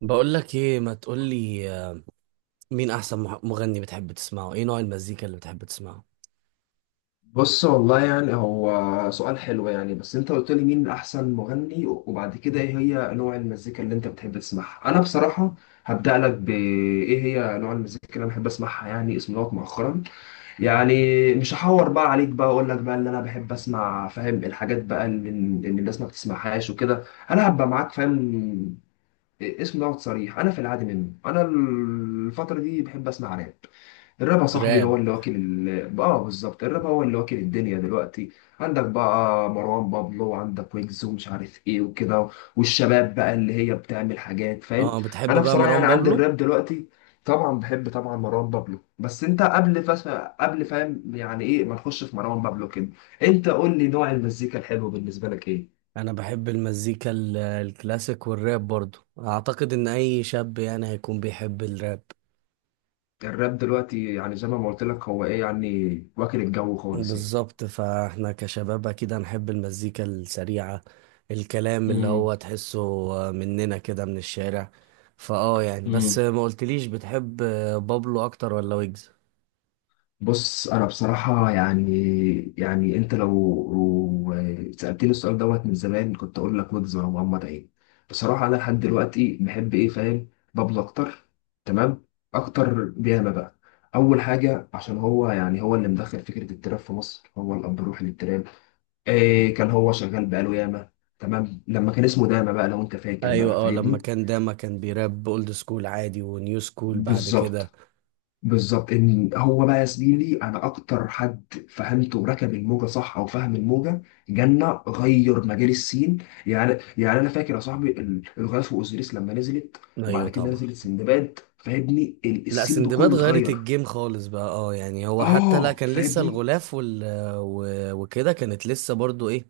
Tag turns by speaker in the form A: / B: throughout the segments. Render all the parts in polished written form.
A: بقول لك ايه، ما تقول لي مين احسن مغني بتحب تسمعه؟ ايه نوع المزيكا اللي بتحب تسمعه؟
B: بص، والله يعني هو سؤال حلو. بس انت قلت لي مين احسن مغني وبعد كده ايه هي نوع المزيكا اللي انت بتحب تسمعها. انا بصراحة هبدأ لك بايه هي نوع المزيكا اللي انا بحب اسمعها. يعني اسم دوت مؤخرا.
A: مم.
B: يعني مش هحور بقى عليك بقى، اقول لك بقى اللي انا بحب اسمع. فاهم؟ الحاجات بقى اللي الناس ما بتسمعهاش وكده. انا هبقى معاك فاهم. اسم دوت صريح، انا في العادي منه، انا الفتره دي بحب اسمع راب. الراب يا صاحبي هو
A: راب.
B: اللي واكل ال... اه بالظبط، الراب هو اللي واكل الدنيا دلوقتي. عندك بقى مروان بابلو وعندك ويجز ومش عارف ايه وكده. والشباب بقى اللي هي بتعمل حاجات، فاهم؟
A: اه، بتحب
B: انا
A: بقى
B: بصراحه
A: مروان
B: يعني عندي
A: بابلو؟
B: الراب دلوقتي، طبعا بحب، طبعا مروان بابلو. بس انت قبل قبل فاهم، يعني ايه ما نخش في مروان بابلو كده. انت قول لي نوع المزيكا الحلو بالنسبه لك ايه.
A: انا بحب المزيكا الكلاسيك والراب برضو. اعتقد ان اي شاب يعني هيكون بيحب الراب.
B: الراب دلوقتي يعني زي ما قلت لك هو ايه يعني؟ واكل الجو خالص يعني.
A: بالظبط، فاحنا كشباب اكيد هنحب المزيكا السريعة، الكلام اللي
B: امم
A: هو تحسه مننا كده من الشارع. فاه، يعني بس
B: امم
A: ما قلتليش بتحب بابلو اكتر ولا ويجز؟
B: بص، انا بصراحه يعني. انت لو، سالتني السؤال دوت من زمان كنت اقول لك ويجز ولا محمد عيد. بصراحه انا لحد دلوقتي بحب ايه فاهم، بابلو اكتر. تمام. اكتر بياما بقى. اول حاجه عشان هو، يعني هو اللي مدخل فكره التراب في مصر، هو الاب الروحي للتراب. إيه، كان هو شغال بقاله ياما. تمام، لما كان اسمه داما بقى لو انت فاكر
A: ايوه،
B: بقى
A: اه، لما
B: فاهمني.
A: كان داما كان بيراب اولد سكول عادي ونيو سكول بعد كده.
B: بالظبط. بالظبط ان هو بقى يا زميلي انا اكتر حد فهمته وركب الموجه صح او فهم الموجه. جنة غير مجال السين يعني. انا فاكر يا صاحبي الغاز واوزيريس لما نزلت، وبعد
A: ايوه
B: كده
A: طبعا.
B: نزلت سندباد. فاهمني
A: لا،
B: السين
A: سندباد
B: بكله
A: غيرت
B: اتغير.
A: الجيم خالص بقى. اه، يعني هو حتى لا
B: اه
A: كان لسه
B: فاهمني.
A: الغلاف وكده، كانت لسه برضو ايه،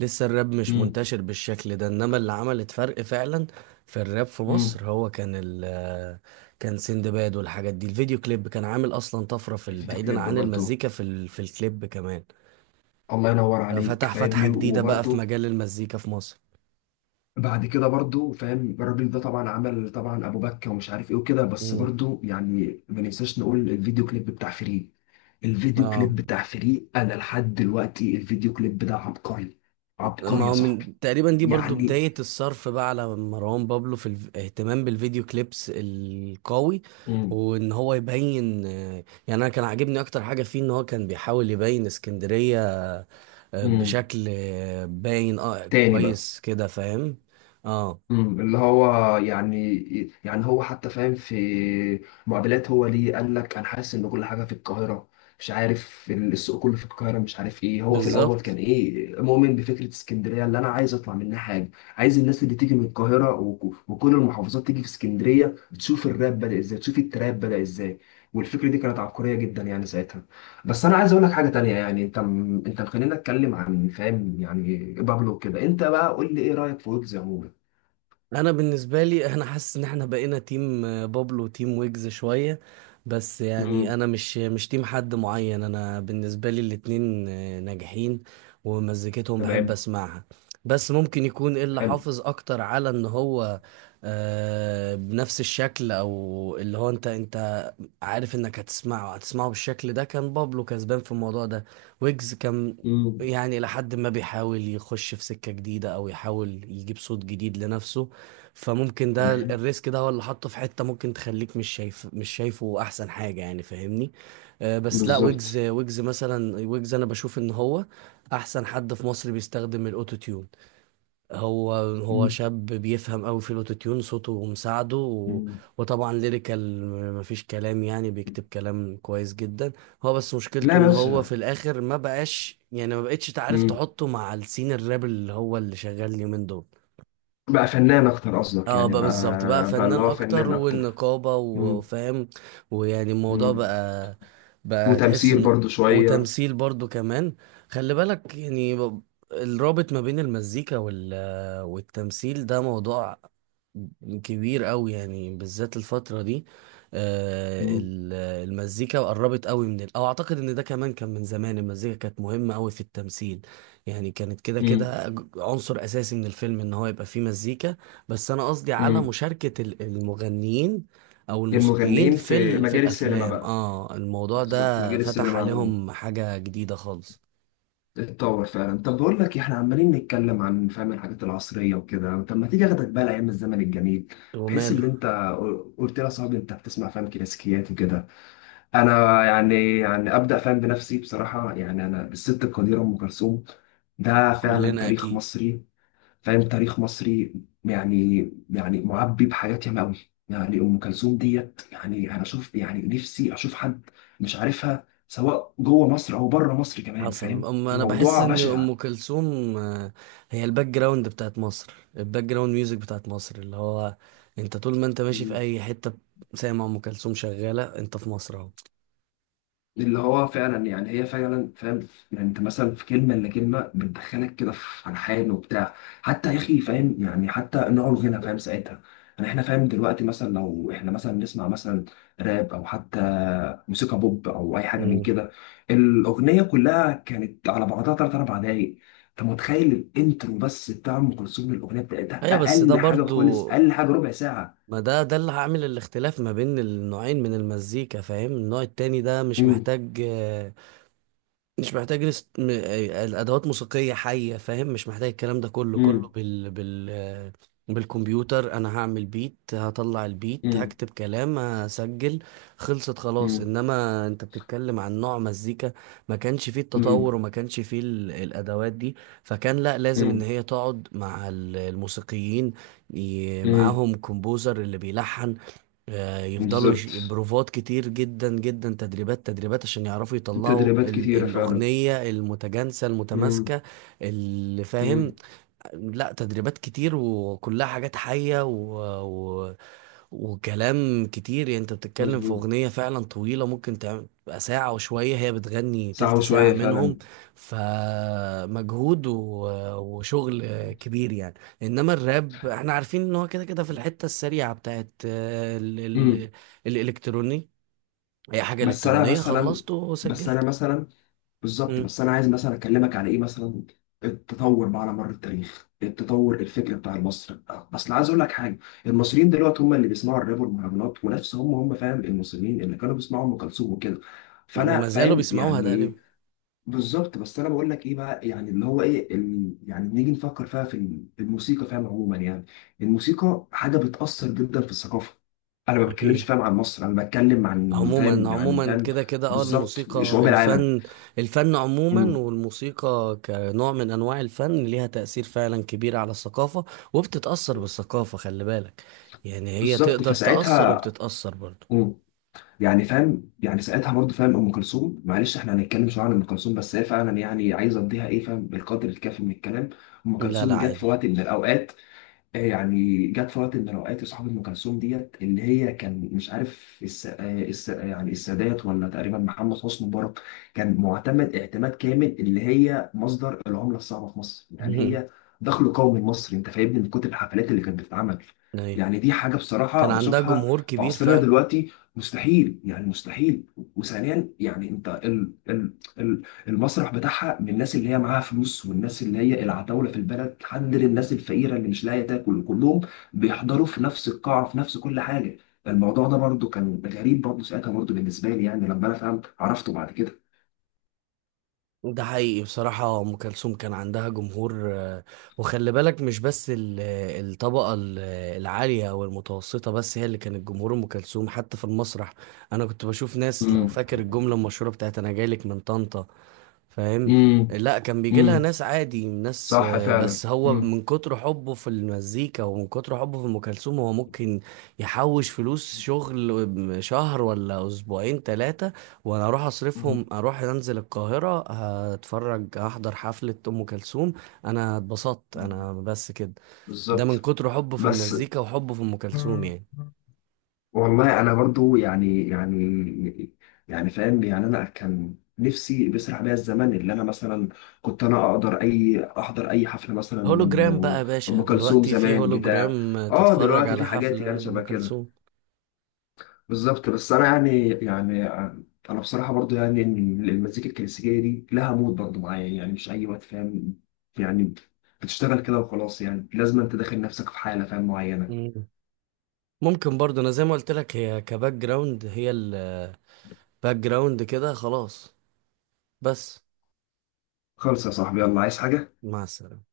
A: لسه الراب مش
B: امم.
A: منتشر بالشكل ده. انما اللي عملت فرق فعلا في الراب في
B: امم.
A: مصر هو كان سندباد، والحاجات دي الفيديو كليب كان عامل اصلا طفرة
B: الفيديو
A: بعيدا
B: كليب
A: عن
B: برضه.
A: المزيكا في الكليب كمان.
B: الله ينور عليك
A: فتح فتحة
B: فاهمني
A: جديدة بقى في
B: وبرضه.
A: مجال المزيكا في مصر.
B: بعد كده برضو فاهم الراجل ده طبعا عمل طبعا ابو بكه ومش عارف ايه وكده. بس
A: امم.
B: برضو يعني ما ننساش نقول الفيديو كليب بتاع فري. الفيديو
A: اه،
B: كليب بتاع فري انا لحد دلوقتي الفيديو كليب ده عبقري.
A: ما
B: عبقري يا
A: هو
B: صاحبي.
A: من تقريبا دي برضو
B: يعني.
A: بداية الصرف بقى على مروان بابلو في الاهتمام بالفيديو كليبس القوي،
B: امم.
A: وان هو يبين. يعني انا كان عاجبني اكتر حاجة فيه ان هو كان بيحاول يبين اسكندرية،
B: امم.
A: بشكل باين اه
B: تاني بقى.
A: كويس كده، فاهم. اه،
B: اللي هو يعني، هو حتى فاهم في معادلات. هو ليه قال لك انا حاسس ان كل حاجه في القاهره، مش عارف السوق كله في القاهره، مش عارف ايه. هو في الاول كان
A: بالظبط.
B: ايه مؤمن بفكره اسكندريه اللي انا عايز اطلع منها حاجه. عايز الناس اللي تيجي من القاهره وكل المحافظات تيجي في اسكندريه تشوف الراب بدا ازاي، تشوف التراب بدا ازاي. والفكره دي كانت عبقريه جدا يعني ساعتها. بس انا عايز اقول لك حاجه تانية. يعني انت، خلينا نتكلم عن فاهم يعني بابلو كده. انت بقى قول لي ايه رايك في ويجز عموما؟
A: انا بالنسبه لي انا حاسس ان احنا بقينا تيم بابلو وتيم ويجز شويه. بس
B: مم.
A: يعني انا مش تيم حد معين. انا بالنسبه لي الاتنين ناجحين، ومزيكتهم بحب
B: تمام.
A: اسمعها. بس ممكن يكون إيه اللي
B: حلو.
A: حافظ اكتر على ان هو بنفس الشكل، او اللي هو انت عارف انك هتسمعه بالشكل ده. كان بابلو كسبان في الموضوع ده. ويجز كان
B: مم.
A: يعني لحد ما بيحاول يخش في سكة جديدة، او يحاول يجيب صوت جديد لنفسه. فممكن ده
B: تمام.
A: الريسك ده هو اللي حطه في حتة ممكن تخليك مش شايفه احسن حاجة يعني، فاهمني؟ بس لا، ويجز
B: بالظبط.
A: ويجز مثلا، ويجز انا بشوف ان هو احسن حد في مصر بيستخدم الاوتو تيون. هو هو
B: مم.
A: شاب بيفهم قوي في الاوتوتيون، صوته مساعده
B: مم.
A: وطبعا ليريكال مفيش كلام، يعني بيكتب كلام كويس جدا. هو بس مشكلته
B: لا
A: ان
B: بس.
A: هو في الاخر ما بقاش، يعني ما بقتش تعرف
B: مم.
A: تحطه مع السين الراب اللي هو اللي شغال اليومين دول.
B: بقى فنان اكتر قصدك
A: اه،
B: يعني
A: بقى
B: بقى.
A: بالظبط، بقى
B: بقى اللي
A: فنان
B: هو
A: اكتر
B: فنان اكتر.
A: والنقابة
B: مم.
A: وفاهم. ويعني الموضوع
B: مم.
A: بقى، بقى تحس
B: وتمثيل
A: انه
B: برضو شوية.
A: وتمثيل برضو كمان. خلي بالك يعني الرابط ما بين المزيكا والتمثيل ده موضوع كبير قوي يعني، بالذات الفترة دي. آه،
B: مم.
A: ال- المزيكا قربت قوي او اعتقد ان ده كمان كان من زمان المزيكا كانت مهمة قوي في التمثيل. يعني كانت كده
B: مم.
A: كده عنصر اساسي من الفيلم ان هو يبقى فيه مزيكا. بس انا قصدي على
B: مم.
A: مشاركة المغنيين او الموسيقيين
B: المغنيين في
A: في
B: مجال السينما
A: الافلام.
B: بقى.
A: اه، الموضوع
B: بالظبط،
A: ده
B: مجال
A: فتح
B: السينما عموما
A: عليهم حاجة جديدة خالص.
B: اتطور فعلا. طب بقول لك إيه، احنا عمالين نتكلم عن فاهم الحاجات العصرية وكده. طب ما تيجي اخدك بقى لايام الزمن الجميل، بحيث ان
A: وماله.
B: انت قلت لي يا صاحبي انت بتسمع فاهم كلاسيكيات وكده. انا يعني ابدا فاهم بنفسي بصراحه. يعني انا الست القديره ام كلثوم ده فعلا
A: كلنا
B: تاريخ
A: اكيد.
B: مصري. فاهم تاريخ مصري. يعني. معبي بحاجات ياما قوي. يعني ام كلثوم ديت يعني انا اشوف يعني نفسي اشوف حد مش عارفها سواء جوه مصر او بره مصر كمان.
A: حصل.
B: فاهم
A: أم، انا بحس
B: الموضوع
A: ان
B: بشع.
A: ام كلثوم هي الباك جراوند بتاعت مصر، الباك جراوند ميوزك بتاعت مصر. اللي هو انت طول ما انت ماشي في اي حتة سامع ام كلثوم شغالة، انت في مصر اهو.
B: اللي هو فعلا يعني هي فعلا فاهم. يعني انت مثلا في كلمه الا كلمه بتدخلك كده في الحان وبتاع. حتى يا اخي فاهم، يعني حتى نوع الغنى فاهم ساعتها. يعني احنا فاهم دلوقتي، مثلا لو احنا مثلا نسمع مثلا راب، او حتى موسيقى بوب، او اي حاجه من
A: مم.
B: كده. الاغنيه كلها كانت على بعضها ثلاث اربع دقايق. انت متخيل الانترو بس بتاع ام كلثوم؟ الاغنيه بتاعتها
A: ايوه، بس ده
B: اقل حاجه
A: برضو،
B: خالص، اقل حاجه ربع ساعه.
A: ما ده ده اللي هعمل الاختلاف ما بين النوعين من المزيكا. فاهم، النوع التاني ده مش
B: امم
A: محتاج، مش محتاج الادوات موسيقية حية، فاهم؟ مش محتاج الكلام ده كله.
B: امم
A: بالكمبيوتر انا هعمل بيت، هطلع البيت،
B: امم
A: هكتب كلام، هسجل، خلصت، خلاص. انما انت بتتكلم عن نوع مزيكا ما كانش فيه التطور،
B: امم
A: وما كانش فيه الادوات دي. فكان لا، لازم ان هي تقعد مع الموسيقيين،
B: امم.
A: معاهم كومبوزر اللي بيلحن، يفضلوا
B: بالظبط،
A: بروفات كتير جدا جدا، تدريبات تدريبات عشان يعرفوا يطلعوا
B: التدريبات كتيرة فعلا.
A: الأغنية المتجانسة
B: امم.
A: المتماسكة اللي فاهم.
B: امم.
A: لا، تدريبات كتير، وكلها حاجات حية و... وكلام كتير. يعني انت بتتكلم في
B: مظبوط،
A: اغنية فعلا طويلة ممكن تعمل تبقى ساعة وشوية، هي بتغني
B: ساعة
A: تلت ساعة
B: وشوية
A: منهم.
B: فعلا.
A: فمجهود وشغل كبير يعني. انما الراب احنا عارفين ان هو كده كده في الحتة السريعة بتاعت
B: امم.
A: الالكتروني. هي حاجة
B: بس أنا
A: الكترونية
B: مثلا
A: خلصت
B: بس أنا
A: وسجلت.
B: مثلا بالظبط،
A: مم.
B: بس أنا عايز مثلا أكلمك على إيه مثلا. التطور بقى على مر التاريخ، التطور الفكري بتاع المصري. أصل عايز أقول لك حاجة، المصريين دلوقتي هم اللي بيسمعوا الراب والمهرجانات ونفس هم فاهم المصريين اللي كانوا بيسمعوا أم كلثوم وكده. فأنا
A: وما زالوا
B: فاهم
A: بيسمعوها
B: يعني
A: تقريبا.
B: إيه؟ بالظبط. بس انا بقول لك ايه بقى؟ يعني اللي هو ايه ال... يعني نيجي نفكر فيها في في الموسيقى فاهم عموما. يعني الموسيقى حاجه بتاثر جدا في الثقافه. انا ما بتكلمش
A: اكيد.
B: فاهم عن مصر، انا بتكلم عن
A: عموما
B: فاهم يعني
A: عموما
B: فاهم.
A: كده كده اه
B: بالظبط
A: الموسيقى
B: شعوب العالم.
A: الفن. الفن عموما
B: مم.
A: والموسيقى كنوع من انواع الفن ليها تأثير فعلا كبير على الثقافة، وبتتأثر بالثقافة. خلي بالك يعني، هي
B: بالظبط
A: تقدر تأثر
B: فساعتها.
A: وبتتأثر برضه.
B: مم. يعني فاهم، يعني ساعتها برضه فاهم ام كلثوم. معلش احنا هنتكلم شويه عن ام كلثوم. بس هي فعلا يعني عايزه اديها ايه فاهم القدر الكافي من الكلام. ام
A: لا لا،
B: كلثوم جت في
A: عادي.
B: وقت من الاوقات. يعني جت في وقت من الاوقات. صاحب ام كلثوم ديت اللي هي كان مش عارف الس... آه، الس... آه، يعني السادات ولا تقريبا محمد حسني مبارك. كان معتمد اعتماد كامل اللي هي مصدر العمله الصعبه في مصر. يعني هي دخل قومي لمصر، انت فاهمني، من كتر الحفلات اللي كانت بتتعمل.
A: ايوه،
B: يعني دي حاجه بصراحه
A: كان عندها
B: بشوفها
A: جمهور
B: في
A: كبير
B: عصرنا
A: فعلا.
B: دلوقتي مستحيل، يعني مستحيل. وثانيا يعني انت ال... المسرح بتاعها، من الناس اللي هي معاها فلوس والناس اللي هي العتاولة في البلد حد للناس الفقيرة اللي مش لاقية تاكل، كلهم بيحضروا في نفس القاعة، في نفس كل حاجة. الموضوع ده برضه كان غريب برضه ساعتها برضه بالنسبة لي. يعني لما أنا فهمت عرفته بعد كده.
A: ده حقيقي، بصراحة أم كلثوم كان عندها جمهور، وخلي بالك مش بس الطبقة العالية والمتوسطة بس هي اللي كانت جمهور أم كلثوم. حتى في المسرح أنا كنت بشوف ناس، لو
B: امم.
A: فاكر الجملة المشهورة بتاعت أنا جايلك من طنطا، فاهم.
B: امم.
A: لا، كان بيجي لها
B: امم
A: ناس عادي، ناس
B: صح فعلا.
A: بس هو
B: امم.
A: من كتر حبه في المزيكا ومن كتر حبه في ام كلثوم هو ممكن يحوش فلوس شغل شهر ولا اسبوعين ثلاثه، وانا اروح اصرفهم،
B: امم.
A: اروح انزل القاهره هتفرج، احضر حفله ام كلثوم، انا اتبسطت انا، بس كده. ده من
B: بالظبط.
A: كتر حبه في
B: بس.
A: المزيكا وحبه في ام كلثوم يعني.
B: والله انا برضو فاهم. يعني انا كان نفسي بيسرح بيا الزمن اللي انا مثلا كنت انا اقدر اي احضر اي حفله مثلا
A: هولوجرام بقى يا
B: لام
A: باشا
B: ام كلثوم
A: دلوقتي، في
B: زمان بتاع.
A: هولوجرام
B: اه
A: تتفرج
B: دلوقتي في
A: على
B: حاجات
A: حفله
B: يعني
A: لام
B: شبه كده.
A: كلثوم.
B: بالظبط. بس انا انا بصراحه برضو يعني ان المزيكا الكلاسيكيه دي لها مود برضو معايا، يعني مش اي وقت فاهم. يعني بتشتغل كده وخلاص، يعني لازم انت داخل نفسك في حاله فاهم معينه.
A: ممكن برضه، انا زي ما قلت لك هي كباك جراوند، هي الباك جراوند كده خلاص بس.
B: خلص يا صاحبي، يلا عايز حاجه؟
A: مع السلامة.